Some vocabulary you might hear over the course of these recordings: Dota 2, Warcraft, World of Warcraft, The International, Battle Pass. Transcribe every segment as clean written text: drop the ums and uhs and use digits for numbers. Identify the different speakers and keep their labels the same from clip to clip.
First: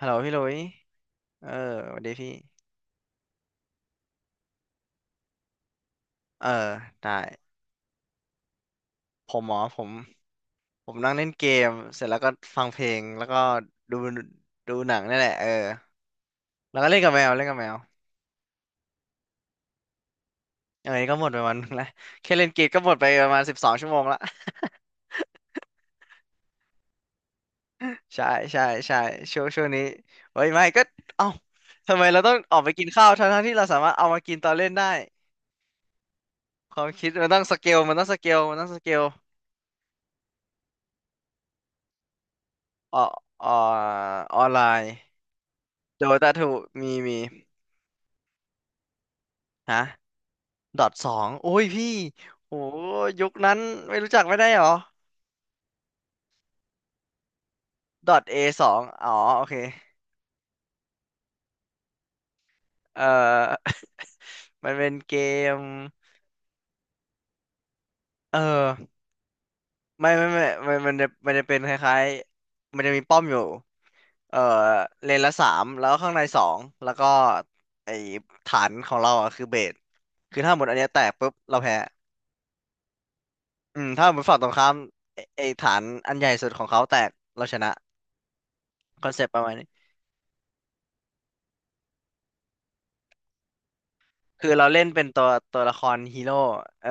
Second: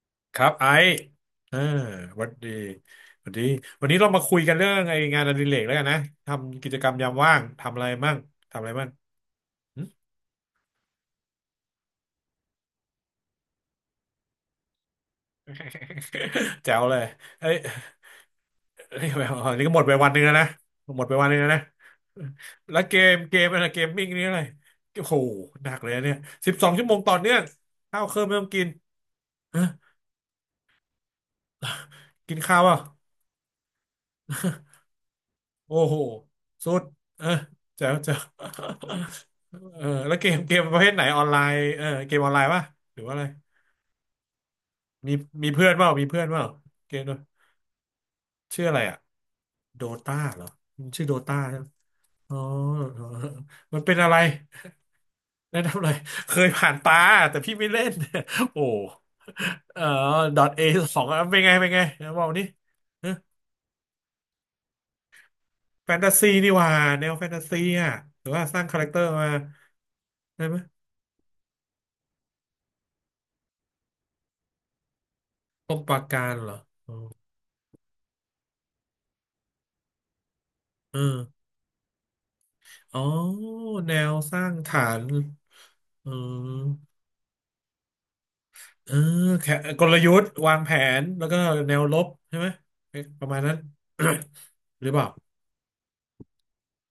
Speaker 1: ฮัลโหลพี่ห
Speaker 2: ค
Speaker 1: ลุ
Speaker 2: รับ
Speaker 1: ย
Speaker 2: ไอซ์
Speaker 1: เออ
Speaker 2: เออ
Speaker 1: สวัสดี
Speaker 2: หวั
Speaker 1: พี่
Speaker 2: สดีหวัสดีวันนี้เรามาคุยกันเรื่องไองานอดิเรกแล้วกันนะ
Speaker 1: เออ
Speaker 2: ทำกิจกรรมยา
Speaker 1: ได้
Speaker 2: มว่าง ทำอะไรมั่ง
Speaker 1: ผมหมอผ
Speaker 2: หึ
Speaker 1: มผมนั่งเล่นเกมเสร็จแล้วก็ฟังเพลงแล้วก็ดูดูหนังนี่แหละเออ
Speaker 2: แจ๋
Speaker 1: แล้ว
Speaker 2: ว
Speaker 1: ก็
Speaker 2: เล
Speaker 1: เล่น
Speaker 2: ย
Speaker 1: กับแมวเล่น
Speaker 2: เอ้
Speaker 1: กั
Speaker 2: ย
Speaker 1: บแมว
Speaker 2: เอ้ยอันนี้ก็หมดไปวันหนึ่งแล้วนะ
Speaker 1: เออ
Speaker 2: หม
Speaker 1: นี่
Speaker 2: ดไป
Speaker 1: ก็หม
Speaker 2: วัน
Speaker 1: ด
Speaker 2: หนึ่
Speaker 1: ไป
Speaker 2: งแล้ว
Speaker 1: วัน
Speaker 2: นะ
Speaker 1: หนึงและแค่เล่นเกม
Speaker 2: แล้
Speaker 1: ก็
Speaker 2: ว
Speaker 1: หม
Speaker 2: เก
Speaker 1: ดไป
Speaker 2: ม
Speaker 1: ประ
Speaker 2: เก
Speaker 1: มาณ
Speaker 2: ม
Speaker 1: สิบ
Speaker 2: อะไร
Speaker 1: สอง
Speaker 2: เก
Speaker 1: ชั่
Speaker 2: ม
Speaker 1: วโมง
Speaker 2: มิ่ง
Speaker 1: ละ
Speaker 2: นี่อะไรโอ้โหหนักเลยนะเนี่ย12 ชั่วโมงต่อเนื่องข้าวเค รื่อ
Speaker 1: ใช่
Speaker 2: งไม่ต้อง
Speaker 1: ใช่
Speaker 2: กิน
Speaker 1: ใช่ช่วงช่
Speaker 2: ฮะ
Speaker 1: วงนี้เฮ้ยไม่ก็เอ้าทำไมเราต้อ
Speaker 2: กิ
Speaker 1: ง
Speaker 2: น
Speaker 1: ออ
Speaker 2: ข้า
Speaker 1: ก
Speaker 2: ว
Speaker 1: ไป
Speaker 2: อ่ะ
Speaker 1: กินข้าวทั้งๆที่เราสามารถเอามากินตอนเล่นได้
Speaker 2: โอ้โหสุ
Speaker 1: ค
Speaker 2: ด
Speaker 1: วามคิด
Speaker 2: เอ
Speaker 1: มั
Speaker 2: อ
Speaker 1: นต้องสเกล
Speaker 2: แจ๋
Speaker 1: มั
Speaker 2: ว
Speaker 1: นต้อง
Speaker 2: แจ๋
Speaker 1: สเกลมันต้องสเก
Speaker 2: ว
Speaker 1: ล
Speaker 2: เออแล้วเกมประเภทไหนออนไลน์เออเกมออนไลน์ป่ะ
Speaker 1: อ
Speaker 2: ห
Speaker 1: อ
Speaker 2: รือว่าอะไร
Speaker 1: ออออนไลน์
Speaker 2: มีมีเพื่อนเปล่า
Speaker 1: โด
Speaker 2: มีเพื่อน
Speaker 1: ตา
Speaker 2: เปล่า
Speaker 1: ถูมี
Speaker 2: เกมด้ว
Speaker 1: มี
Speaker 2: ยชื่ออะไรอ่ะ
Speaker 1: ฮะ
Speaker 2: โดตาเหรอ
Speaker 1: ดอท
Speaker 2: ชื่
Speaker 1: ส
Speaker 2: อ
Speaker 1: อ
Speaker 2: โด
Speaker 1: ง
Speaker 2: ตา
Speaker 1: โอ้
Speaker 2: ใช่
Speaker 1: ย
Speaker 2: ไหม
Speaker 1: พี่
Speaker 2: อ๋อ
Speaker 1: โอ้
Speaker 2: เออ
Speaker 1: ยยุคนั้น
Speaker 2: มันเป็
Speaker 1: ไม่
Speaker 2: นอะ
Speaker 1: รู้
Speaker 2: ไร
Speaker 1: จักไม่ได้เหรอ
Speaker 2: แนะนำหน่อยเคยผ่านตาแต่พี่ไม่เล่น
Speaker 1: ดอทเอ
Speaker 2: โอ้
Speaker 1: สองอ๋อโอเค
Speaker 2: เออDotA 2เป็นไงเป็นไงนะบอกนี่
Speaker 1: เออ มันเป็นเกม
Speaker 2: แฟนตาซีนี่หว่าแนวแฟนตาซีอ่ะหรือ
Speaker 1: เอ
Speaker 2: ว่าสร้างคาแรคเต
Speaker 1: อ
Speaker 2: อร์มา
Speaker 1: ไม่ไม่
Speaker 2: ได้ไหม
Speaker 1: ไม่มันจะเป็นคล้ายๆมันจะมีป้อมอยู่เอ่อเลนละสาม
Speaker 2: ป้อม
Speaker 1: แล้
Speaker 2: ป
Speaker 1: ว
Speaker 2: รา
Speaker 1: ข้างใน
Speaker 2: การ
Speaker 1: สอ
Speaker 2: เหรอ
Speaker 1: งแล้วก็ไอฐานของเราอ่ะคือเบสคือถ้าหมดอันเนี้ย
Speaker 2: เอ
Speaker 1: แต
Speaker 2: อ
Speaker 1: กปุ๊บเราแพ้
Speaker 2: อ๋อแน
Speaker 1: ถ้า
Speaker 2: ว
Speaker 1: หมด
Speaker 2: ส
Speaker 1: ฝั่งต
Speaker 2: ร้า
Speaker 1: รง
Speaker 2: ง
Speaker 1: ข้าม
Speaker 2: ฐาน
Speaker 1: ไอ้ฐาน
Speaker 2: เออ
Speaker 1: อันใหญ่สุดของเขาแตกเราชนะ
Speaker 2: เออ
Speaker 1: คอนเซปต์ประมา
Speaker 2: แค่
Speaker 1: ณนี้
Speaker 2: กลยุทธ์วางแผนแล้วก็แนวรบใช่ไหมเอ๊ะประมาณนั้น
Speaker 1: คือเรา เล่
Speaker 2: ห
Speaker 1: น
Speaker 2: รือเป
Speaker 1: เป็น
Speaker 2: ล่า
Speaker 1: ตัวละครฮีโร่เออ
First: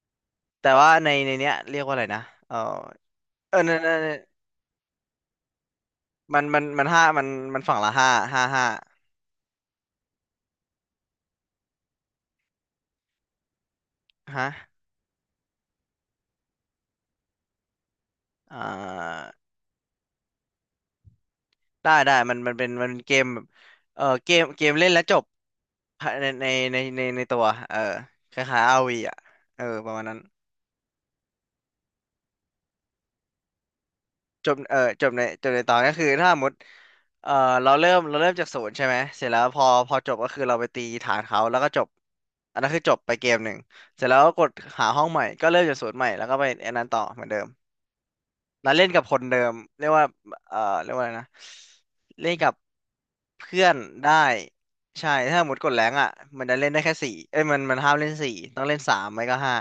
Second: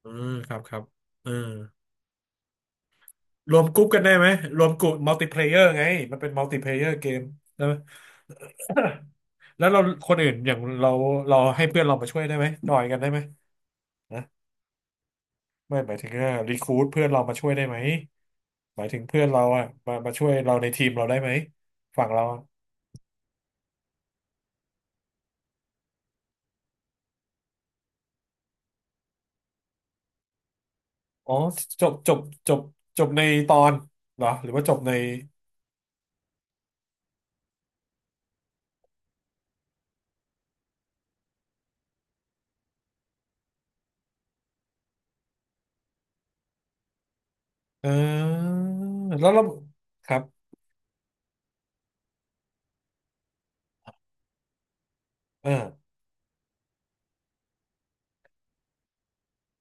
Speaker 2: เออครับ
Speaker 1: แต่
Speaker 2: ครับ
Speaker 1: ว่าใน
Speaker 2: เอ
Speaker 1: ใน
Speaker 2: อ
Speaker 1: เนี้ยเรียกว่าอะไรนะเออ
Speaker 2: ร
Speaker 1: เออ
Speaker 2: วม
Speaker 1: นั
Speaker 2: ก
Speaker 1: น
Speaker 2: รุ๊
Speaker 1: น
Speaker 2: ปกั
Speaker 1: น
Speaker 2: น
Speaker 1: นน
Speaker 2: ได้ไหมรวมกลุ่มมัลติเพลเยอร์ไงมันเป็น
Speaker 1: มั
Speaker 2: มั
Speaker 1: น
Speaker 2: ลติ
Speaker 1: มัน
Speaker 2: เพล
Speaker 1: มั
Speaker 2: เย
Speaker 1: น
Speaker 2: อร์
Speaker 1: ห้า
Speaker 2: เกม
Speaker 1: มัน
Speaker 2: ใช่ไหม
Speaker 1: ฝั่งละ ห้าห้าห้า
Speaker 2: แล้วเราคนอื่นอย่างเราเราให้เพื่อนเรามาช่วยได้ไหมจอยกันได้ไหมนะ
Speaker 1: ฮะ
Speaker 2: ไม่หมายถึงว่ารีคูดเพื่อนเรามาช่วยได้ไหม
Speaker 1: อ่
Speaker 2: หมายถึงเพื่อ
Speaker 1: า
Speaker 2: นเราอะมาช่วยเราในทีมเราได้ไหม
Speaker 1: ได้
Speaker 2: ฝั่ง
Speaker 1: ได้
Speaker 2: เรา
Speaker 1: มันเป็นเกมแบบเออเกมเล่นแล้วจบในในในตัวเออคล้ายๆอาร์วีอ่ะเออประมาณนั้น
Speaker 2: อ๋อจบจบจบจบในตอนเหรอห
Speaker 1: จ
Speaker 2: รือ
Speaker 1: บ
Speaker 2: ว่าจบใน
Speaker 1: จบในจบในตอนก็คือถ้าสมมติเออเราเริ่มจากศูนย์ใช่ไหมเสร็จแล้วพอจบก็คือเราไปตีฐานเขาแล้วก็จบอันนั้นคือจบไปเกมหนึ่งเสร็จแล้วก็กดหาห้องใหม่ก็เริ่มจากศูนย์ใหม่แล้วก็ไปอันนั้นต่อเหมือนเดิม
Speaker 2: อ่า
Speaker 1: แล้วเล่นกับคน
Speaker 2: แล้ว
Speaker 1: เดิ
Speaker 2: เรา
Speaker 1: มเรียกว่า
Speaker 2: ครับ
Speaker 1: เรียกว่าอะไรนะเล่นกับเพื่อนได้ใช่ถ้า
Speaker 2: อ
Speaker 1: หมดกด
Speaker 2: อ
Speaker 1: แรงอ่ะมันจะเล่นได้แค่สี่เอ้ยมันห้ามเล่นสี่ต้องเล่นสามไม่ก็ห้า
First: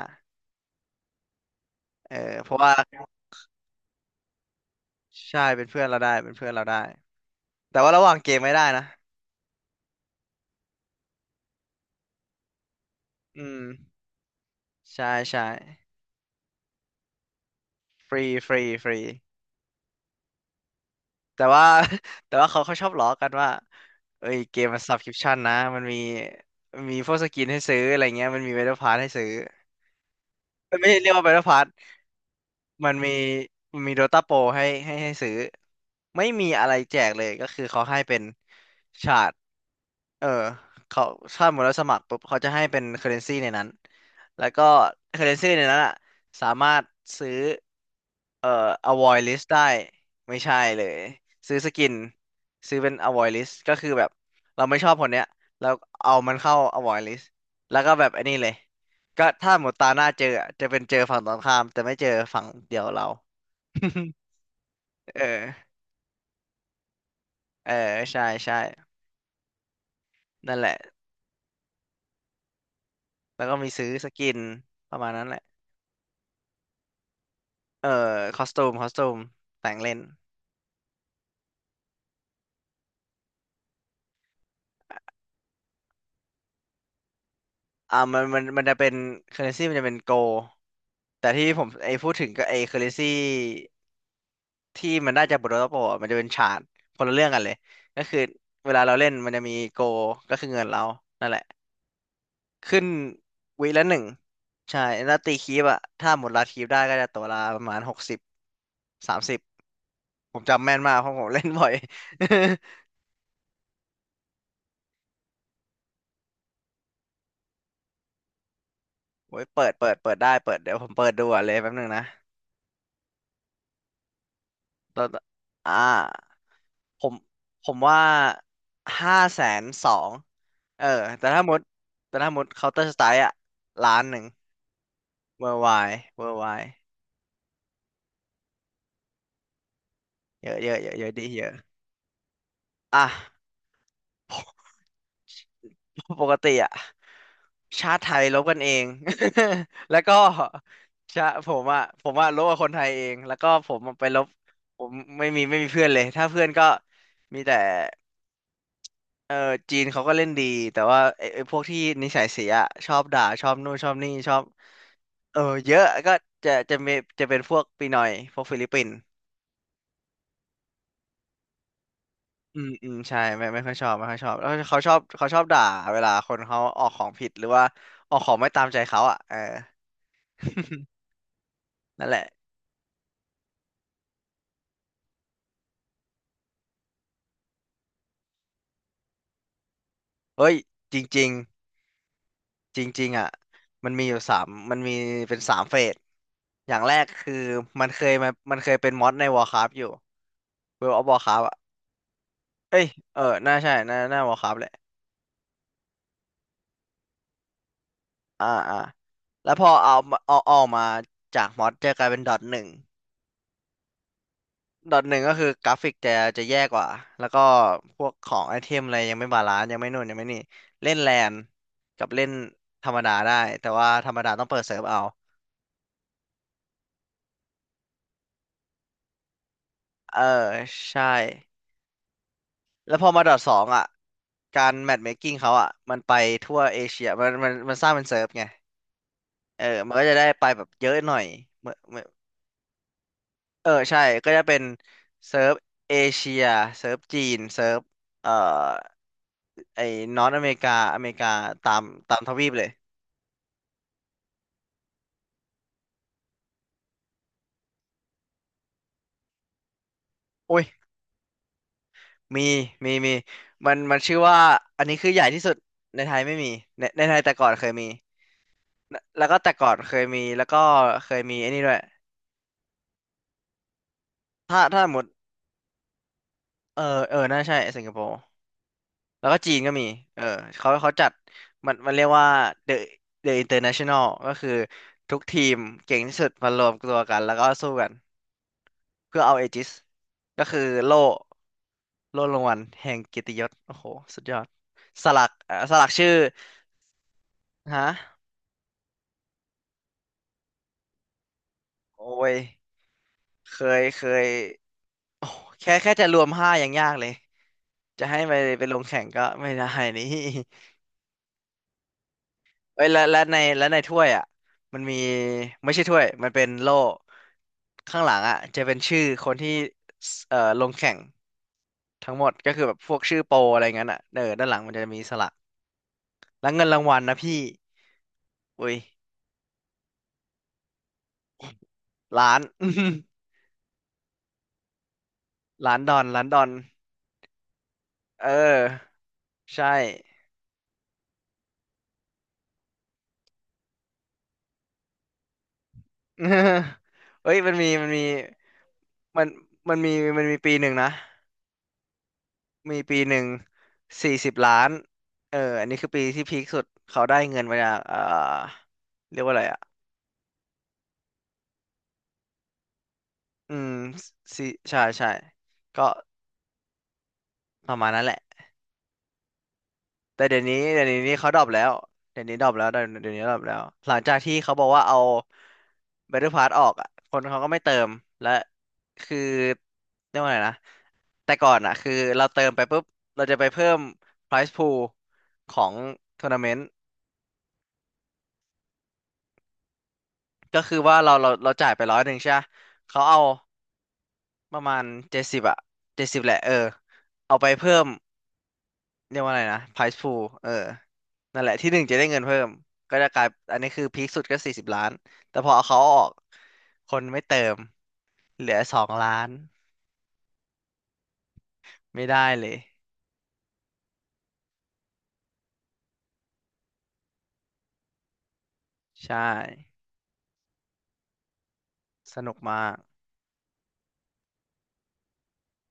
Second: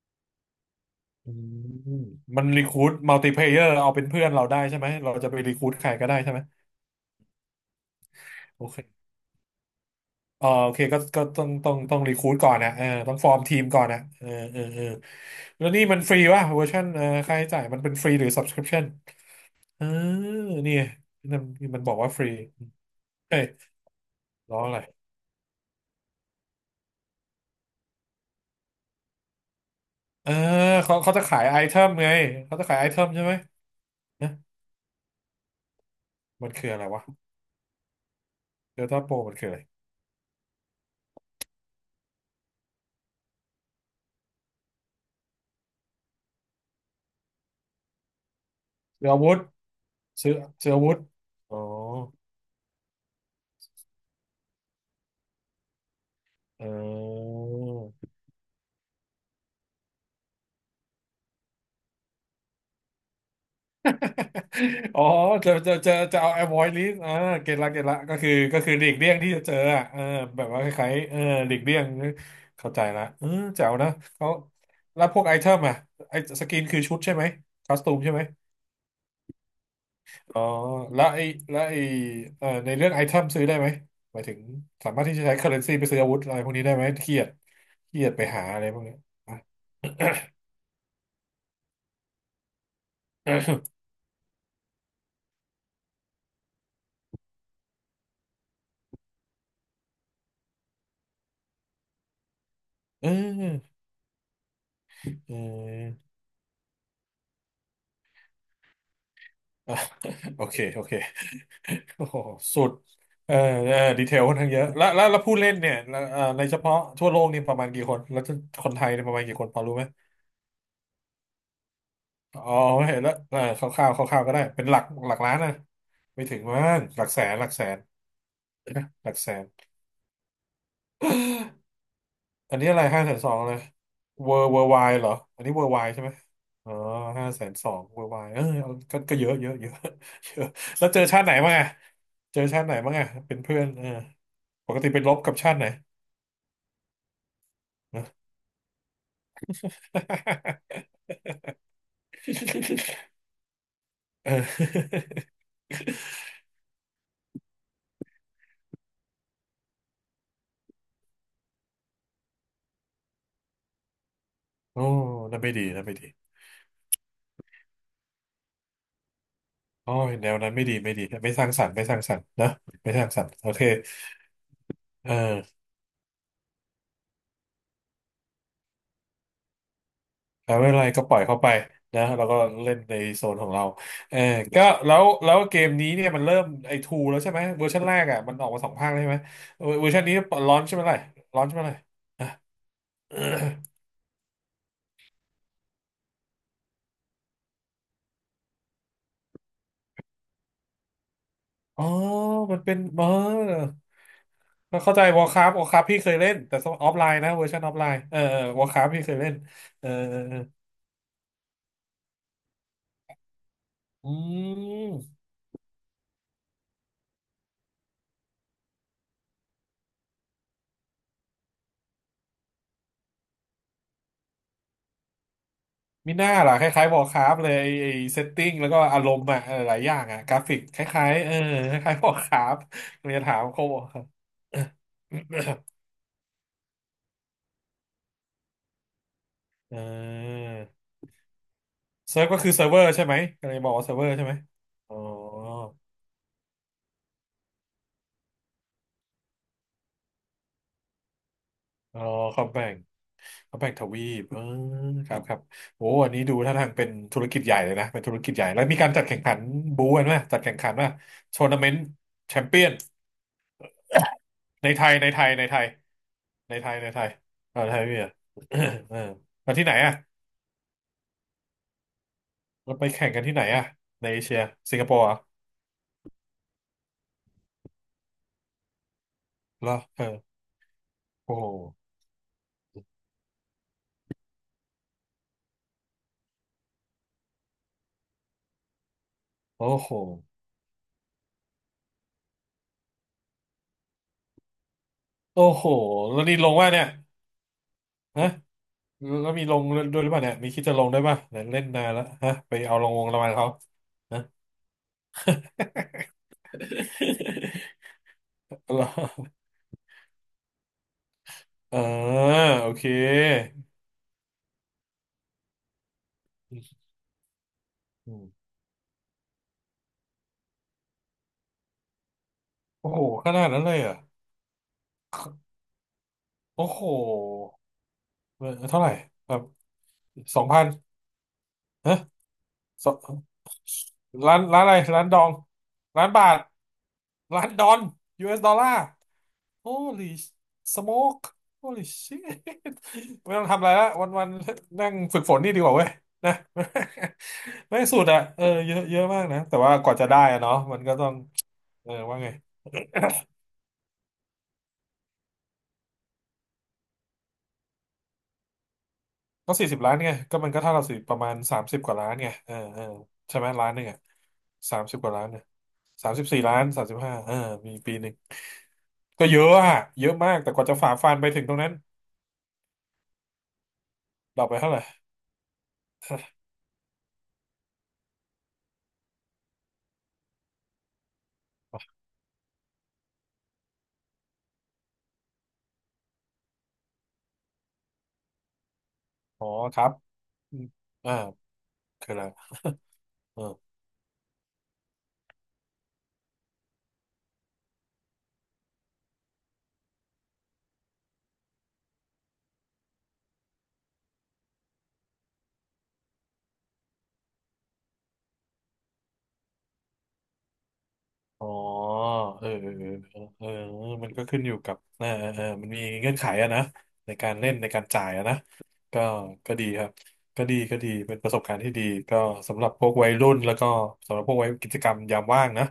Speaker 2: อืม
Speaker 1: เออ
Speaker 2: มัน
Speaker 1: เพราะ
Speaker 2: รี
Speaker 1: ว่า
Speaker 2: คูดมัลติเพลเยอร์เอาเป็นเพื่อนเราได้ใช่ไหมเราจะไป
Speaker 1: ใช่
Speaker 2: รี
Speaker 1: เป็
Speaker 2: คู
Speaker 1: น
Speaker 2: ด
Speaker 1: เพื่อ
Speaker 2: ใค
Speaker 1: น
Speaker 2: ร
Speaker 1: เรา
Speaker 2: ก็
Speaker 1: ได้
Speaker 2: ได้
Speaker 1: เป็
Speaker 2: ใช่
Speaker 1: น
Speaker 2: ไหม
Speaker 1: เพื่อนเราได้แต่ว่าระหว่างเกมไม่
Speaker 2: โอ
Speaker 1: ได้นะ
Speaker 2: เคอ่าโอเคก็ต้องรีคูดก่อนนะเออต้องฟอร์
Speaker 1: อื
Speaker 2: มที
Speaker 1: ม
Speaker 2: มก่อนนะเออเออเออ
Speaker 1: ใช่ใช่
Speaker 2: แล้วนี่มันฟรีวะเวอร์ชันเออค่าใช้จ่ายมันเป็นฟ
Speaker 1: ฟ
Speaker 2: รี
Speaker 1: รี
Speaker 2: หรือ
Speaker 1: ฟรี
Speaker 2: subscription
Speaker 1: ฟรี
Speaker 2: เออนี่มัน
Speaker 1: แต่ว่า
Speaker 2: มันบอกว่าฟ รี
Speaker 1: แต่ว่าเขาชอบล้อกัน
Speaker 2: เอ้
Speaker 1: ว่า
Speaker 2: ย
Speaker 1: เอ้ยเก
Speaker 2: ร้อง
Speaker 1: ม
Speaker 2: อะ
Speaker 1: มั
Speaker 2: ไร
Speaker 1: น subscription นะมันมีมีพวกสกินให้ซื้ออะไรเงี้ยมันมี Battle Pass ให้ซื้อ
Speaker 2: เออ
Speaker 1: มันไม่
Speaker 2: เขา
Speaker 1: ได้เรีย
Speaker 2: เขา
Speaker 1: ก
Speaker 2: จะ
Speaker 1: ว่า
Speaker 2: ขาย
Speaker 1: Battle
Speaker 2: ไอ
Speaker 1: Pass
Speaker 2: เทมไงเขาจะขายไอ
Speaker 1: มัน
Speaker 2: เทม
Speaker 1: มี
Speaker 2: ใช่ไหม
Speaker 1: มันมีโดตา
Speaker 2: นะ
Speaker 1: โปรให้ซื้อไม่มี
Speaker 2: มัน
Speaker 1: อะ
Speaker 2: คือ
Speaker 1: ไร
Speaker 2: อะไร
Speaker 1: แจ
Speaker 2: วะ
Speaker 1: กเลยก็คือเขาให้เป็น
Speaker 2: เดลต้าโป
Speaker 1: ชา
Speaker 2: ร
Speaker 1: ร์ต
Speaker 2: มันคืออะไร
Speaker 1: เออเขาชาร์ตหมดแล้วสมัครปุ๊บเขาจะให้เป็นเคอเรนซีในนั้นแล้วก็เคอเรนซีในนั้นอ่ะสามารถซื้อเอ่อ
Speaker 2: เสือ
Speaker 1: avoid
Speaker 2: อาวุธ
Speaker 1: list ได้
Speaker 2: เสือ
Speaker 1: ไม่ใช่
Speaker 2: เสืออา
Speaker 1: เล
Speaker 2: วุ
Speaker 1: ย
Speaker 2: ธอ๋
Speaker 1: ซื้
Speaker 2: อ
Speaker 1: อสกินซื้อเป็น avoid list ก็คือแบบเราไม่ชอบคนเนี้ยเราเอามันเข้า
Speaker 2: เอ
Speaker 1: avoid list แล้วก็แบบไอั
Speaker 2: อ
Speaker 1: นนี้เลยก็ถ้าหมดตาหน้าเจออะจะเป็นเจอฝั่งตรงข้ามแต่ไม่เจอฝั่งเดียวเรา
Speaker 2: อ๋อ
Speaker 1: เออ
Speaker 2: จะเอา avoid list อ่าเก็ตละ
Speaker 1: เออ
Speaker 2: เก็ตละก็
Speaker 1: ใช่
Speaker 2: คือ
Speaker 1: ใช่
Speaker 2: ก็คือหลีกเลี่ยงที่จะเจออ่ะเออแบบ
Speaker 1: นั่น
Speaker 2: ว่า
Speaker 1: แห
Speaker 2: ค
Speaker 1: ละ
Speaker 2: ล้ายๆเออหลีกเลี่ยงเข้าใจละเออ
Speaker 1: แล้วก็
Speaker 2: แจ๋
Speaker 1: มี
Speaker 2: ว
Speaker 1: ซื้
Speaker 2: นะ
Speaker 1: อสกิ
Speaker 2: เขา
Speaker 1: นประ
Speaker 2: แล้ว
Speaker 1: มาณ
Speaker 2: พว
Speaker 1: นั้
Speaker 2: ก
Speaker 1: น
Speaker 2: ไอ
Speaker 1: แหละ
Speaker 2: เทมอ่ะไอสกินคือชุดใช่ไหมคอส
Speaker 1: เออ
Speaker 2: ตูมใช่ไหม
Speaker 1: คอสตูมคอสตูมแต่งเล่น
Speaker 2: อ๋อแล้วไอแล้วไอในเรื่องไอเทมซื้อได้ไหมหมายถึงสามารถที่จะใช้ currency ไปซื้ออาวุธอะไรพวกนี้ได้ไหมเครียดเครียด
Speaker 1: มั
Speaker 2: ไป
Speaker 1: นมั
Speaker 2: หา
Speaker 1: น
Speaker 2: อะ
Speaker 1: มั
Speaker 2: ไร
Speaker 1: นจะ
Speaker 2: พวก
Speaker 1: เป็น
Speaker 2: นี้
Speaker 1: เคอร์เรนซีมันจะเป็นโกแต่ที่ผมไอ้พูดถึงก็ไอ้เคอร์เรนซี
Speaker 2: เออ
Speaker 1: ที่มันได้จากบทโรโปอะมันจะเป็นชาร์ตคนละเรื่องกันเลย ก็คือเวลาเราเล่น มันจะมีโกก็คือเงินเรา นั่นแหละ ขึ้น
Speaker 2: เอ
Speaker 1: วี
Speaker 2: อ
Speaker 1: ละหนึ่ง ใช่แล้ว
Speaker 2: เ
Speaker 1: ตีคีบอะ
Speaker 2: ออ
Speaker 1: ถ้าหมดลาคีบได้ก็จะตัวละประมาณ6030
Speaker 2: อ่ะ
Speaker 1: ผ
Speaker 2: โอ
Speaker 1: ม
Speaker 2: เค
Speaker 1: จำแม่
Speaker 2: โอ
Speaker 1: น
Speaker 2: เค
Speaker 1: มากเพราะผมเล่นบ่อย
Speaker 2: โอ้โห สุดเออเออดีเทลค่อนข้างเยอะ แล้วผู้เล่นเนี่ยแล้วในเฉพาะทั่วโลกนี่ประมาณกี่คน แล้วคนไทยเนี่ยประมาณ
Speaker 1: โอ้
Speaker 2: กี่
Speaker 1: ย
Speaker 2: คน พอ
Speaker 1: เปิด
Speaker 2: รู้ไหม
Speaker 1: เปิดเปิดได้เปิดเดี๋ยวผมเปิดดูอ่ะเลยแป๊บนึงนะ
Speaker 2: อ๋อเห็นแล้วเออคร่าวๆคร่าวๆก็ได้ เป็นหลัก
Speaker 1: ตอว
Speaker 2: หลักล้านนะ
Speaker 1: อ่า
Speaker 2: ไม่ถึงมั้งห
Speaker 1: ผ
Speaker 2: ลัก
Speaker 1: ม
Speaker 2: แสน หลักแส
Speaker 1: ผม
Speaker 2: น
Speaker 1: ว่า
Speaker 2: หลัก
Speaker 1: ห้า
Speaker 2: แส
Speaker 1: แส
Speaker 2: น
Speaker 1: นสองเออแต่ถ้าหมดแต่ถ้าหมด
Speaker 2: อัน
Speaker 1: เคา
Speaker 2: นี้
Speaker 1: น์เต
Speaker 2: อะ
Speaker 1: อ
Speaker 2: ไร
Speaker 1: ร์ส
Speaker 2: ห้า
Speaker 1: ไต
Speaker 2: แสน
Speaker 1: ล์
Speaker 2: ส
Speaker 1: อ่ะ
Speaker 2: องเลย
Speaker 1: 1,100,000
Speaker 2: เวอร์ไวเหรออั
Speaker 1: เว
Speaker 2: น
Speaker 1: อ
Speaker 2: นี้
Speaker 1: ร์
Speaker 2: เวอ
Speaker 1: ไว
Speaker 2: ร์ไวใช่ไหม
Speaker 1: เวอร์ไว
Speaker 2: อ๋อห้าแสนสองเวอร์ไวเออเอาก็ก็เยอะเยอะเยอะ เยอะ
Speaker 1: เยอะเยอะ
Speaker 2: แล้
Speaker 1: เย
Speaker 2: ว
Speaker 1: อะ
Speaker 2: เจอ
Speaker 1: เยอะ
Speaker 2: ชา
Speaker 1: ดี
Speaker 2: ติไหน
Speaker 1: เยอะ
Speaker 2: บ้างอะเจอชาติไหนบ้างอะ
Speaker 1: อ่ะ
Speaker 2: เป็นเพื่อนเออปกติไปรบกับชาติไหน
Speaker 1: ปกติอ่ะชา
Speaker 2: เน
Speaker 1: ติ
Speaker 2: อะ
Speaker 1: ไทยลบกันเอง แล้วก็ชาผมอ่ะผมอ่ะลบกับคนไทยเองแล้วก็ผมอะไปลบผม
Speaker 2: ออ
Speaker 1: ไม่มีเพื่อนเลยถ้าเพื่อนก็มีแต่ เออจีนเขาก็เล่นดีแต่ว่าไอ้พวกที่นิสัยเสียอะชอบด่าชอบนู่นชอบนี่ชอบ
Speaker 2: โอ้
Speaker 1: เอ
Speaker 2: นั่
Speaker 1: อ
Speaker 2: นไม่ดี
Speaker 1: เย
Speaker 2: นั่
Speaker 1: อะ
Speaker 2: นไม่ดี
Speaker 1: ก็จะมีจะเป็นพวกปีนอยพวกฟิลิปปินส์
Speaker 2: โอ้ยแนวนั้นไม่ดีไม่ดีไม่สร้างสรรค์ไม่สร้างสรรค์นะ
Speaker 1: อืมอื
Speaker 2: ไม่
Speaker 1: ม
Speaker 2: สร้าง
Speaker 1: ใช่
Speaker 2: สรรค์โอ
Speaker 1: ไม่
Speaker 2: เค
Speaker 1: ค่อยชอบไม่ค่อยชอบแล้วเขาชอบ
Speaker 2: เอ
Speaker 1: เขาชอ
Speaker 2: อ
Speaker 1: บด่าเวลาคนเขาออกของผิดหรือว่าออกของไม่ตามใจเขาอ่ะเออ
Speaker 2: อ่าไม่เป็นไรก็ป ล่อยเข้าไปนะ
Speaker 1: นั่นแหละ
Speaker 2: เราก็เล่นในโซนของเราเออก็แล้วเกมนี้เนี่ยมันเริ่มไอทูแล้วใช่ไหมเวอร์ชันแรกอ่ะมันออกมาสองภาคแล้วใช่ไหมเวอร์ชันนี้
Speaker 1: เฮ้
Speaker 2: ร้
Speaker 1: ย
Speaker 2: อนใช่ไหม
Speaker 1: จ
Speaker 2: ล่ะ
Speaker 1: ริง
Speaker 2: ร้อนใช่ไหมล่ะอ่ะ
Speaker 1: ๆจริงๆอ่ะมันมีอยู่สามมันมีเป็นสามเฟสอย่างแรกคือมันเคยเป็นมอดใน Warcraft อยู่ World of Warcraft อ่ะ
Speaker 2: อ๋อมันเป็
Speaker 1: เอ้
Speaker 2: น
Speaker 1: ย
Speaker 2: เ
Speaker 1: เออน่า
Speaker 2: อ
Speaker 1: ใช่น่า Warcraft แหละ
Speaker 2: อเข้าใจวอรคราวอรคราพี่เคยเล่นแต่ออฟไลน์นะเวอร์ชันออฟไลน์เออ
Speaker 1: อ่า
Speaker 2: วอรค
Speaker 1: อ่า
Speaker 2: ราพี่เคยเล่น
Speaker 1: แล้วพอ
Speaker 2: เออ
Speaker 1: เอา
Speaker 2: เอ
Speaker 1: มา
Speaker 2: อเอ
Speaker 1: เอา
Speaker 2: อ
Speaker 1: เอาออกมาจากมอดจะกลายเป็นดอทหนึ่ง
Speaker 2: อื
Speaker 1: ดอทหนึ่ง
Speaker 2: ม
Speaker 1: ก็คือกราฟิกจะแย่กว่าแล้วก็พวกของไอเทมอะไรยังไม่บาลานซ์ยังไม่นู่นยังไม่นี่เล่นแลนกับเล่นธรรมดาได้แต่ว่าธรรมดาต้องเปิดเซิร์ฟเอา
Speaker 2: มีหน้าล่ะคล้ายๆ Warcraft เลยไอ้ไอ้เซตติ้งแล้วก็อารมณ์อะเออหลายอย่าง
Speaker 1: เอ
Speaker 2: อะ
Speaker 1: อ
Speaker 2: กราฟิกค
Speaker 1: ใช่
Speaker 2: ล้ายๆเออคล้ายๆ Warcraft
Speaker 1: แล้วพ
Speaker 2: มั
Speaker 1: อ
Speaker 2: น
Speaker 1: มา
Speaker 2: จะ
Speaker 1: ดอ
Speaker 2: ถา
Speaker 1: ท
Speaker 2: ม
Speaker 1: สอ
Speaker 2: โค
Speaker 1: งอ่ะการแมทเมคกิ้งเขาอ่ะมันไปทั่วเอเชียมันสร้างเป็นเซิร์ฟไงเออ
Speaker 2: เอ
Speaker 1: มันก็จะได้ไป
Speaker 2: อ
Speaker 1: แบบเยอะหน่อยเหมือน
Speaker 2: เซิร์ฟก็คือเซิร์ฟเวอร์ใช่ไหมก็เลย
Speaker 1: เอ
Speaker 2: บ
Speaker 1: อ
Speaker 2: อกว่าเซิร์ฟ
Speaker 1: ใช่
Speaker 2: เวอร์ใช่
Speaker 1: ก็
Speaker 2: ไหม
Speaker 1: จะเป็น
Speaker 2: อ๋อ
Speaker 1: เซิร์ฟเอเชียเซิร์ฟจีนเซิร์ฟเอ่อไอ้นอร์ทอเมริกาอเมริกาตาม
Speaker 2: อ๋อ
Speaker 1: ตามท
Speaker 2: เข
Speaker 1: วี
Speaker 2: ม
Speaker 1: ปเล
Speaker 2: แบ่
Speaker 1: ย
Speaker 2: งเอมแบ่งทวีปเออครับครับโอ้อันนี้ดูท่าทางเป็นธุรกิจใหญ่เลยนะเป็นธุรกิจใหญ่แล้วมีการจัดแข่งขันบูกันไหมจัดแข่
Speaker 1: โอ้
Speaker 2: ง
Speaker 1: ย
Speaker 2: ขันว่าทัวร์นาเมนต์แช
Speaker 1: มี
Speaker 2: มเปี้ยน
Speaker 1: มีมันมันชื่อว่า
Speaker 2: ใน
Speaker 1: อั
Speaker 2: ไท
Speaker 1: น
Speaker 2: ย
Speaker 1: นี้
Speaker 2: ใน
Speaker 1: คือให
Speaker 2: ไท
Speaker 1: ญ่
Speaker 2: ย
Speaker 1: ที่
Speaker 2: ใน
Speaker 1: สุด
Speaker 2: ไทย
Speaker 1: ในไทยไม่มี
Speaker 2: ในไทย
Speaker 1: ใน
Speaker 2: ในไท
Speaker 1: ใน
Speaker 2: ย
Speaker 1: ไทยแต่ก่อน
Speaker 2: เออ
Speaker 1: เคย
Speaker 2: ไทย
Speaker 1: มี
Speaker 2: พี่อ่ะ เออ
Speaker 1: แล้วก็แต่
Speaker 2: มาที่
Speaker 1: ก่อ
Speaker 2: ไหน
Speaker 1: นเค
Speaker 2: อ่ะ
Speaker 1: ยมีแล้วก็เคยมีไอ้นี่ด้วย
Speaker 2: เราไปแข่งกันที่ไหนอ่ะในเอเชีย
Speaker 1: ถ้า
Speaker 2: สิง
Speaker 1: ถ้า
Speaker 2: ค
Speaker 1: ส
Speaker 2: โป
Speaker 1: มม
Speaker 2: ร์
Speaker 1: ติ
Speaker 2: เหรอ่ะ
Speaker 1: เออเออน่าใช่สิงคโปร์ แล้วก็จีน
Speaker 2: เหร
Speaker 1: ก็
Speaker 2: อ
Speaker 1: มี
Speaker 2: เออ
Speaker 1: เออเขาเขาจัด
Speaker 2: โอ้โห
Speaker 1: มันมันเรียกว่า The The International ก็คือทุกทีมเก่งที่สุดมารวมตัวกันแล้วก็สู้กันเพื่อเอาเอจิส
Speaker 2: โอ้โห
Speaker 1: ก็คือโล่โล่รางวัลแห่งเกียรติยศโอ้โหสุดยอดสลัก
Speaker 2: โอ้โห
Speaker 1: สลักชื่อ
Speaker 2: แล้วนี่ลงว่าเนี่ย
Speaker 1: ฮะ
Speaker 2: ฮะแล้วมีลงด้วยหรือเปล่าเนี่ยมีคิดจะลงด้วยป่ะเนี่ยเล่นนานแล้ว
Speaker 1: โอ้
Speaker 2: ฮะ
Speaker 1: ย
Speaker 2: ไปเอาลงวงรางวัลเขา
Speaker 1: เคยเค
Speaker 2: ฮะ
Speaker 1: ยโอ้แค่จะรวมห้ายังยากเลยจะให้ไป ไปล
Speaker 2: เหร
Speaker 1: ง
Speaker 2: อ
Speaker 1: แข่งก็ไม่ได้นี่
Speaker 2: เออโอ
Speaker 1: เอ้
Speaker 2: เค
Speaker 1: ยแล้วในถ้วยอ่ะมันมีไม่ใช่ถ้วยมันเป็นโล่ข้างห
Speaker 2: อื
Speaker 1: ลัง
Speaker 2: ม
Speaker 1: อ่ะจะเป็นชื่อคนที่สเอ่อลงแข่งทั้งหมดก็คือแบบ
Speaker 2: โอ้
Speaker 1: พว
Speaker 2: โห
Speaker 1: กชื่อ
Speaker 2: ข
Speaker 1: โปร
Speaker 2: นาด
Speaker 1: อะ
Speaker 2: นั้
Speaker 1: ไร
Speaker 2: นเลย
Speaker 1: เงี้
Speaker 2: เหร
Speaker 1: ย
Speaker 2: อ่ะ
Speaker 1: อ่ะเออด้านหลังมันจะมีสลักแล้วเงิน
Speaker 2: โอ้
Speaker 1: รา
Speaker 2: โห
Speaker 1: งวัลนะพี่
Speaker 2: เออ
Speaker 1: อุ้ย
Speaker 2: เท่าไหร่แบบ2000
Speaker 1: ล้าน
Speaker 2: สร้านร้านอะไรร้านดอง
Speaker 1: ล้านดอน
Speaker 2: ร้าน
Speaker 1: ล้า
Speaker 2: บา
Speaker 1: นด
Speaker 2: ท
Speaker 1: อน
Speaker 2: ร้านดอน
Speaker 1: เ
Speaker 2: US ดอลลาร์
Speaker 1: ออใช่
Speaker 2: Holy smoke Holy shit ไม่ต้องทำอะไรละวันวันนั่งฝึกฝนนี่ดีกว่าเว้ยนะ
Speaker 1: เอ้ย
Speaker 2: ไม่สุดอ่ะเออเยอะเยอะมา
Speaker 1: มั
Speaker 2: ก
Speaker 1: น
Speaker 2: นะแต่ว่า
Speaker 1: มัน
Speaker 2: ก
Speaker 1: มี
Speaker 2: ว่าจะได้
Speaker 1: มันมี
Speaker 2: อะ
Speaker 1: ปี
Speaker 2: เนาะ
Speaker 1: หนึ่ง
Speaker 2: มัน
Speaker 1: นะ
Speaker 2: ก็ต้องเออว่าไง
Speaker 1: มีปีหนึ่ง40 ล้านเอออันนี้คือปีที่พีคสุดเขาได้เงินมาจากเรียกว่าอะไร
Speaker 2: ก็
Speaker 1: อ่ะ
Speaker 2: 40 ล้านไงก็มันก็เท่าเราสิประมาณสามสิบกว่าล้านไงเออเออใช่ไหม
Speaker 1: อื
Speaker 2: ล้า
Speaker 1: ม
Speaker 2: นหนึ่งอ่ะ
Speaker 1: สี่
Speaker 2: สา
Speaker 1: ใช่
Speaker 2: มสิบก
Speaker 1: ใช่
Speaker 2: ว่าล้านเนี่ย
Speaker 1: ก็
Speaker 2: 34 ล้าน35เออ
Speaker 1: ป
Speaker 2: มี
Speaker 1: ระมาณ
Speaker 2: ปี
Speaker 1: นั้
Speaker 2: ห
Speaker 1: น
Speaker 2: นึ่
Speaker 1: แห
Speaker 2: ง
Speaker 1: ละ
Speaker 2: ก็เยอะอะเยอะ
Speaker 1: แต่
Speaker 2: มา
Speaker 1: เดี๋
Speaker 2: ก
Speaker 1: ยว
Speaker 2: แต่
Speaker 1: นี้
Speaker 2: กว่าจะ
Speaker 1: เดี๋ยว
Speaker 2: ฝ่าฟั
Speaker 1: นี้
Speaker 2: นไป
Speaker 1: เขาดร
Speaker 2: ถึ
Speaker 1: อ
Speaker 2: ง
Speaker 1: ป
Speaker 2: ตรง
Speaker 1: แล้
Speaker 2: นั้
Speaker 1: ว
Speaker 2: น
Speaker 1: เดี๋ยวนี้ดรอปแล้วเดี๋ยวนี้ดรอปแล้วหลังจากที่
Speaker 2: ดรอป
Speaker 1: เขา
Speaker 2: ไป
Speaker 1: บอก
Speaker 2: เท่าไห
Speaker 1: ว่า
Speaker 2: ร่
Speaker 1: เอา Battle Pass ออกอ่ะคนเขาก็ไม่เติมและคือเรียกว่าอะไรนะแต่ก่อนอ่ะคือ เราเติมไปปุ๊บเราจะไปเพิ่ม prize pool ของทัวร์นาเมนต์
Speaker 2: อ๋อครับอ
Speaker 1: ก็
Speaker 2: ม
Speaker 1: คือว่าเรา
Speaker 2: อ่า
Speaker 1: เราเราจ่ายไปร้อยห
Speaker 2: คือ
Speaker 1: นึ่ง
Speaker 2: อะไร
Speaker 1: ใช่ปะเขาเอา
Speaker 2: เออ
Speaker 1: ประมาณเจ็ดสิบอะเจ็ดสิบแหละเออเอาไปเพิ่มเรียกว่าอะไรนะ price pool เออนั่นแหละที่หนึ่งจะได้เงินเพิ่มก็จะกลายอันนี้คือพีคสุดก็สี่สิบล้านแต่พอเอาเขาออกคนไม่เติมเหลือ2 ล้าน
Speaker 2: อ๋อ
Speaker 1: ไม่ได้เล
Speaker 2: เออ
Speaker 1: ย
Speaker 2: เออเออเออมันก็ขึ้นอยู่กับมันมีเงื่อนไขอะนะในการเล่นในการจ่ายอะนะก็
Speaker 1: ใช่
Speaker 2: ก็ดีครับก็ดีก็ดีเป็นประสบการณ์ที่ดี
Speaker 1: ส
Speaker 2: ก็
Speaker 1: นุก
Speaker 2: สำห
Speaker 1: มา
Speaker 2: รับ
Speaker 1: ก
Speaker 2: พวกวัยรุ่นแล้วก็สำหรับพวกวัยกิจกรรมยามว่างนะ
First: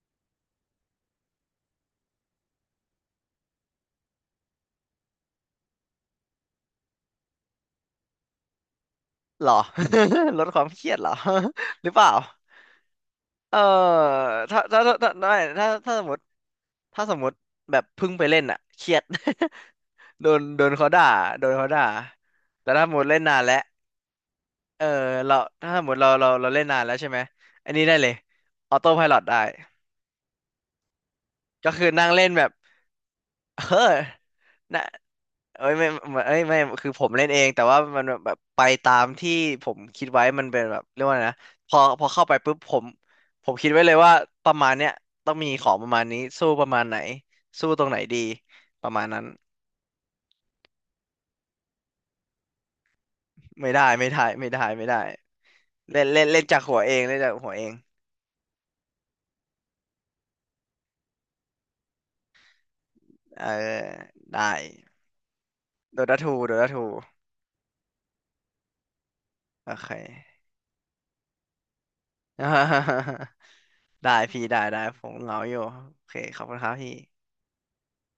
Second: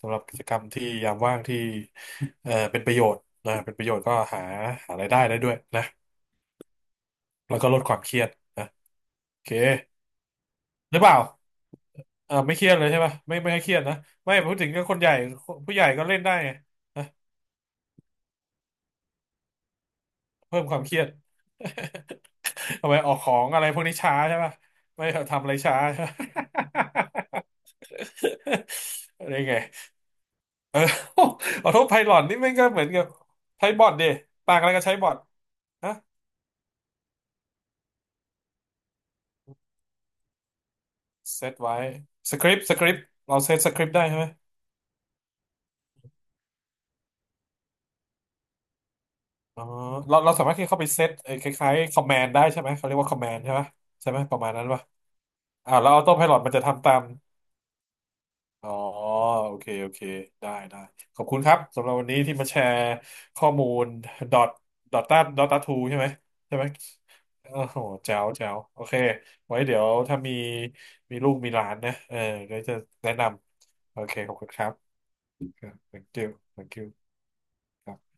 Speaker 2: สำหรับกิจกรรมที่ยามว่างที่เป็นประโยชน์นะเป็นประโยชน์ก็หาหารายได้ได้ด้วยนะแล้วก็ลดความเครียดนะโอ
Speaker 1: หร
Speaker 2: เค
Speaker 1: อ ลดความเครี
Speaker 2: ห
Speaker 1: ยด
Speaker 2: รือ
Speaker 1: เหร
Speaker 2: เป
Speaker 1: อ
Speaker 2: ล่า
Speaker 1: หรือเปล่า
Speaker 2: ไม่เครียดเลยใช่ป่ะไม่ไม่
Speaker 1: เออ
Speaker 2: ให้เครียดนะ ไม่พูด
Speaker 1: ถ้า
Speaker 2: ถึง
Speaker 1: ถ้า
Speaker 2: ก็ค
Speaker 1: ถ้า
Speaker 2: นให
Speaker 1: ถ้า
Speaker 2: ญ่
Speaker 1: ไม่ถ้า
Speaker 2: ผู้ใหญ่
Speaker 1: ถ้าส
Speaker 2: ก็
Speaker 1: มม
Speaker 2: เล่น
Speaker 1: ติ
Speaker 2: ได้ไงนะ
Speaker 1: ถ้าสมมติแบบเพิ่งไปเล่นอ่ะเครียด โดน
Speaker 2: เพิ่
Speaker 1: โด
Speaker 2: ม
Speaker 1: น
Speaker 2: ความ
Speaker 1: เขา
Speaker 2: เครีย
Speaker 1: ด่า
Speaker 2: ด
Speaker 1: โดนเขาด่าแต่ ถ้า
Speaker 2: ทำ
Speaker 1: ส
Speaker 2: ไม
Speaker 1: มม
Speaker 2: อ
Speaker 1: ติ
Speaker 2: อก
Speaker 1: เล่น
Speaker 2: ขอ
Speaker 1: นาน
Speaker 2: ง
Speaker 1: แล้ว
Speaker 2: อะไรพวกนี้ช้าใช่ป่ะ
Speaker 1: เออ
Speaker 2: ไม่
Speaker 1: เรา
Speaker 2: ทำอะไร
Speaker 1: ถ้า
Speaker 2: ช้า
Speaker 1: สมมติ
Speaker 2: ใช่
Speaker 1: เรา
Speaker 2: ปะ
Speaker 1: เราเราเล่นนานแล้วใช่ไหมอันนี้ได้เลยออโต้ไพลอ ต
Speaker 2: อะไร
Speaker 1: ได้
Speaker 2: ไง โอ้ ข
Speaker 1: ก็
Speaker 2: อโท
Speaker 1: คือ
Speaker 2: ษไพ
Speaker 1: นั่ง
Speaker 2: ลอ
Speaker 1: เล่
Speaker 2: ต
Speaker 1: น
Speaker 2: นี่
Speaker 1: แบ
Speaker 2: มั
Speaker 1: บ
Speaker 2: นก็เหมือนกับ
Speaker 1: เอ
Speaker 2: ใช้
Speaker 1: อ
Speaker 2: บอทดิต่างอะไร
Speaker 1: นะ
Speaker 2: กับใช้บอท
Speaker 1: เอ้ยไม่
Speaker 2: ฮะ
Speaker 1: ไม่เอ้ยไม่คือผมเล่นเองแต่ว่ามันแบบไปตามที่ผมคิดไว้มันเป็นแบบเรียกว่าไงนะ
Speaker 2: เซต
Speaker 1: พ
Speaker 2: ไว้
Speaker 1: อพอเข้า
Speaker 2: ส
Speaker 1: ไป
Speaker 2: คริ
Speaker 1: ปุ๊
Speaker 2: ป
Speaker 1: บ
Speaker 2: ต์
Speaker 1: ผ
Speaker 2: สค
Speaker 1: ม
Speaker 2: ริปต์เรา
Speaker 1: ผ
Speaker 2: เซ
Speaker 1: ม
Speaker 2: ต
Speaker 1: คิ
Speaker 2: ส
Speaker 1: ด
Speaker 2: ค
Speaker 1: ไว้
Speaker 2: ริป
Speaker 1: เล
Speaker 2: ต์
Speaker 1: ย
Speaker 2: ได้
Speaker 1: ว่า
Speaker 2: ใช่ไหม
Speaker 1: ประมาณเนี้ยต้องมีของประมาณนี้สู้ประมาณไหนสู้ตรงไหนดีประมาณนั้น
Speaker 2: อ๋อเราสามารถที่เข้าไปเซตไอ้คล้ายๆคอมแมนด์ได้ใช่ไหมเขาเรียกว่าคอมแมนด์ใช่ไหม
Speaker 1: ไม่ได้ไม่
Speaker 2: ใช่ไหม
Speaker 1: ได้
Speaker 2: ประ
Speaker 1: ไม่
Speaker 2: มาณนั้
Speaker 1: ได้
Speaker 2: นป่ะ
Speaker 1: ไม่ได้
Speaker 2: แล้วอ
Speaker 1: เล่
Speaker 2: อ
Speaker 1: น
Speaker 2: โต้ไพ
Speaker 1: เล่น
Speaker 2: ลอ
Speaker 1: เล่
Speaker 2: ต
Speaker 1: น
Speaker 2: มัน
Speaker 1: จา
Speaker 2: จะ
Speaker 1: กหัว
Speaker 2: ทำตา
Speaker 1: เอง
Speaker 2: ม
Speaker 1: เล่นจากหัวเอง
Speaker 2: อ๋อโอเคโอเคได้ได้ขอบคุณครับสำหรับวันนี้ที่มาแชร์
Speaker 1: เอ
Speaker 2: ข้
Speaker 1: อ
Speaker 2: อมูลดอท
Speaker 1: ได้
Speaker 2: ดอทตาดอทตาทูใช่
Speaker 1: โด
Speaker 2: ไหม
Speaker 1: ดาทูโด
Speaker 2: ใช่ไหม
Speaker 1: ดาทู
Speaker 2: โอ้โหแจ๋วแจ๋วโอเคไว้
Speaker 1: โอ
Speaker 2: เดี๋ยว
Speaker 1: เค
Speaker 2: ถ้ามีมีลูกมีหลานนะเออก็จะแนะ นำโอ
Speaker 1: ได้
Speaker 2: เคขอบ
Speaker 1: พี่
Speaker 2: คุณ
Speaker 1: ได้
Speaker 2: ครั
Speaker 1: ได้
Speaker 2: บ
Speaker 1: ผมเหงา
Speaker 2: thank
Speaker 1: อยู่โอเค
Speaker 2: you
Speaker 1: ขอบคุณครับ
Speaker 2: thank
Speaker 1: พี่
Speaker 2: you ครับ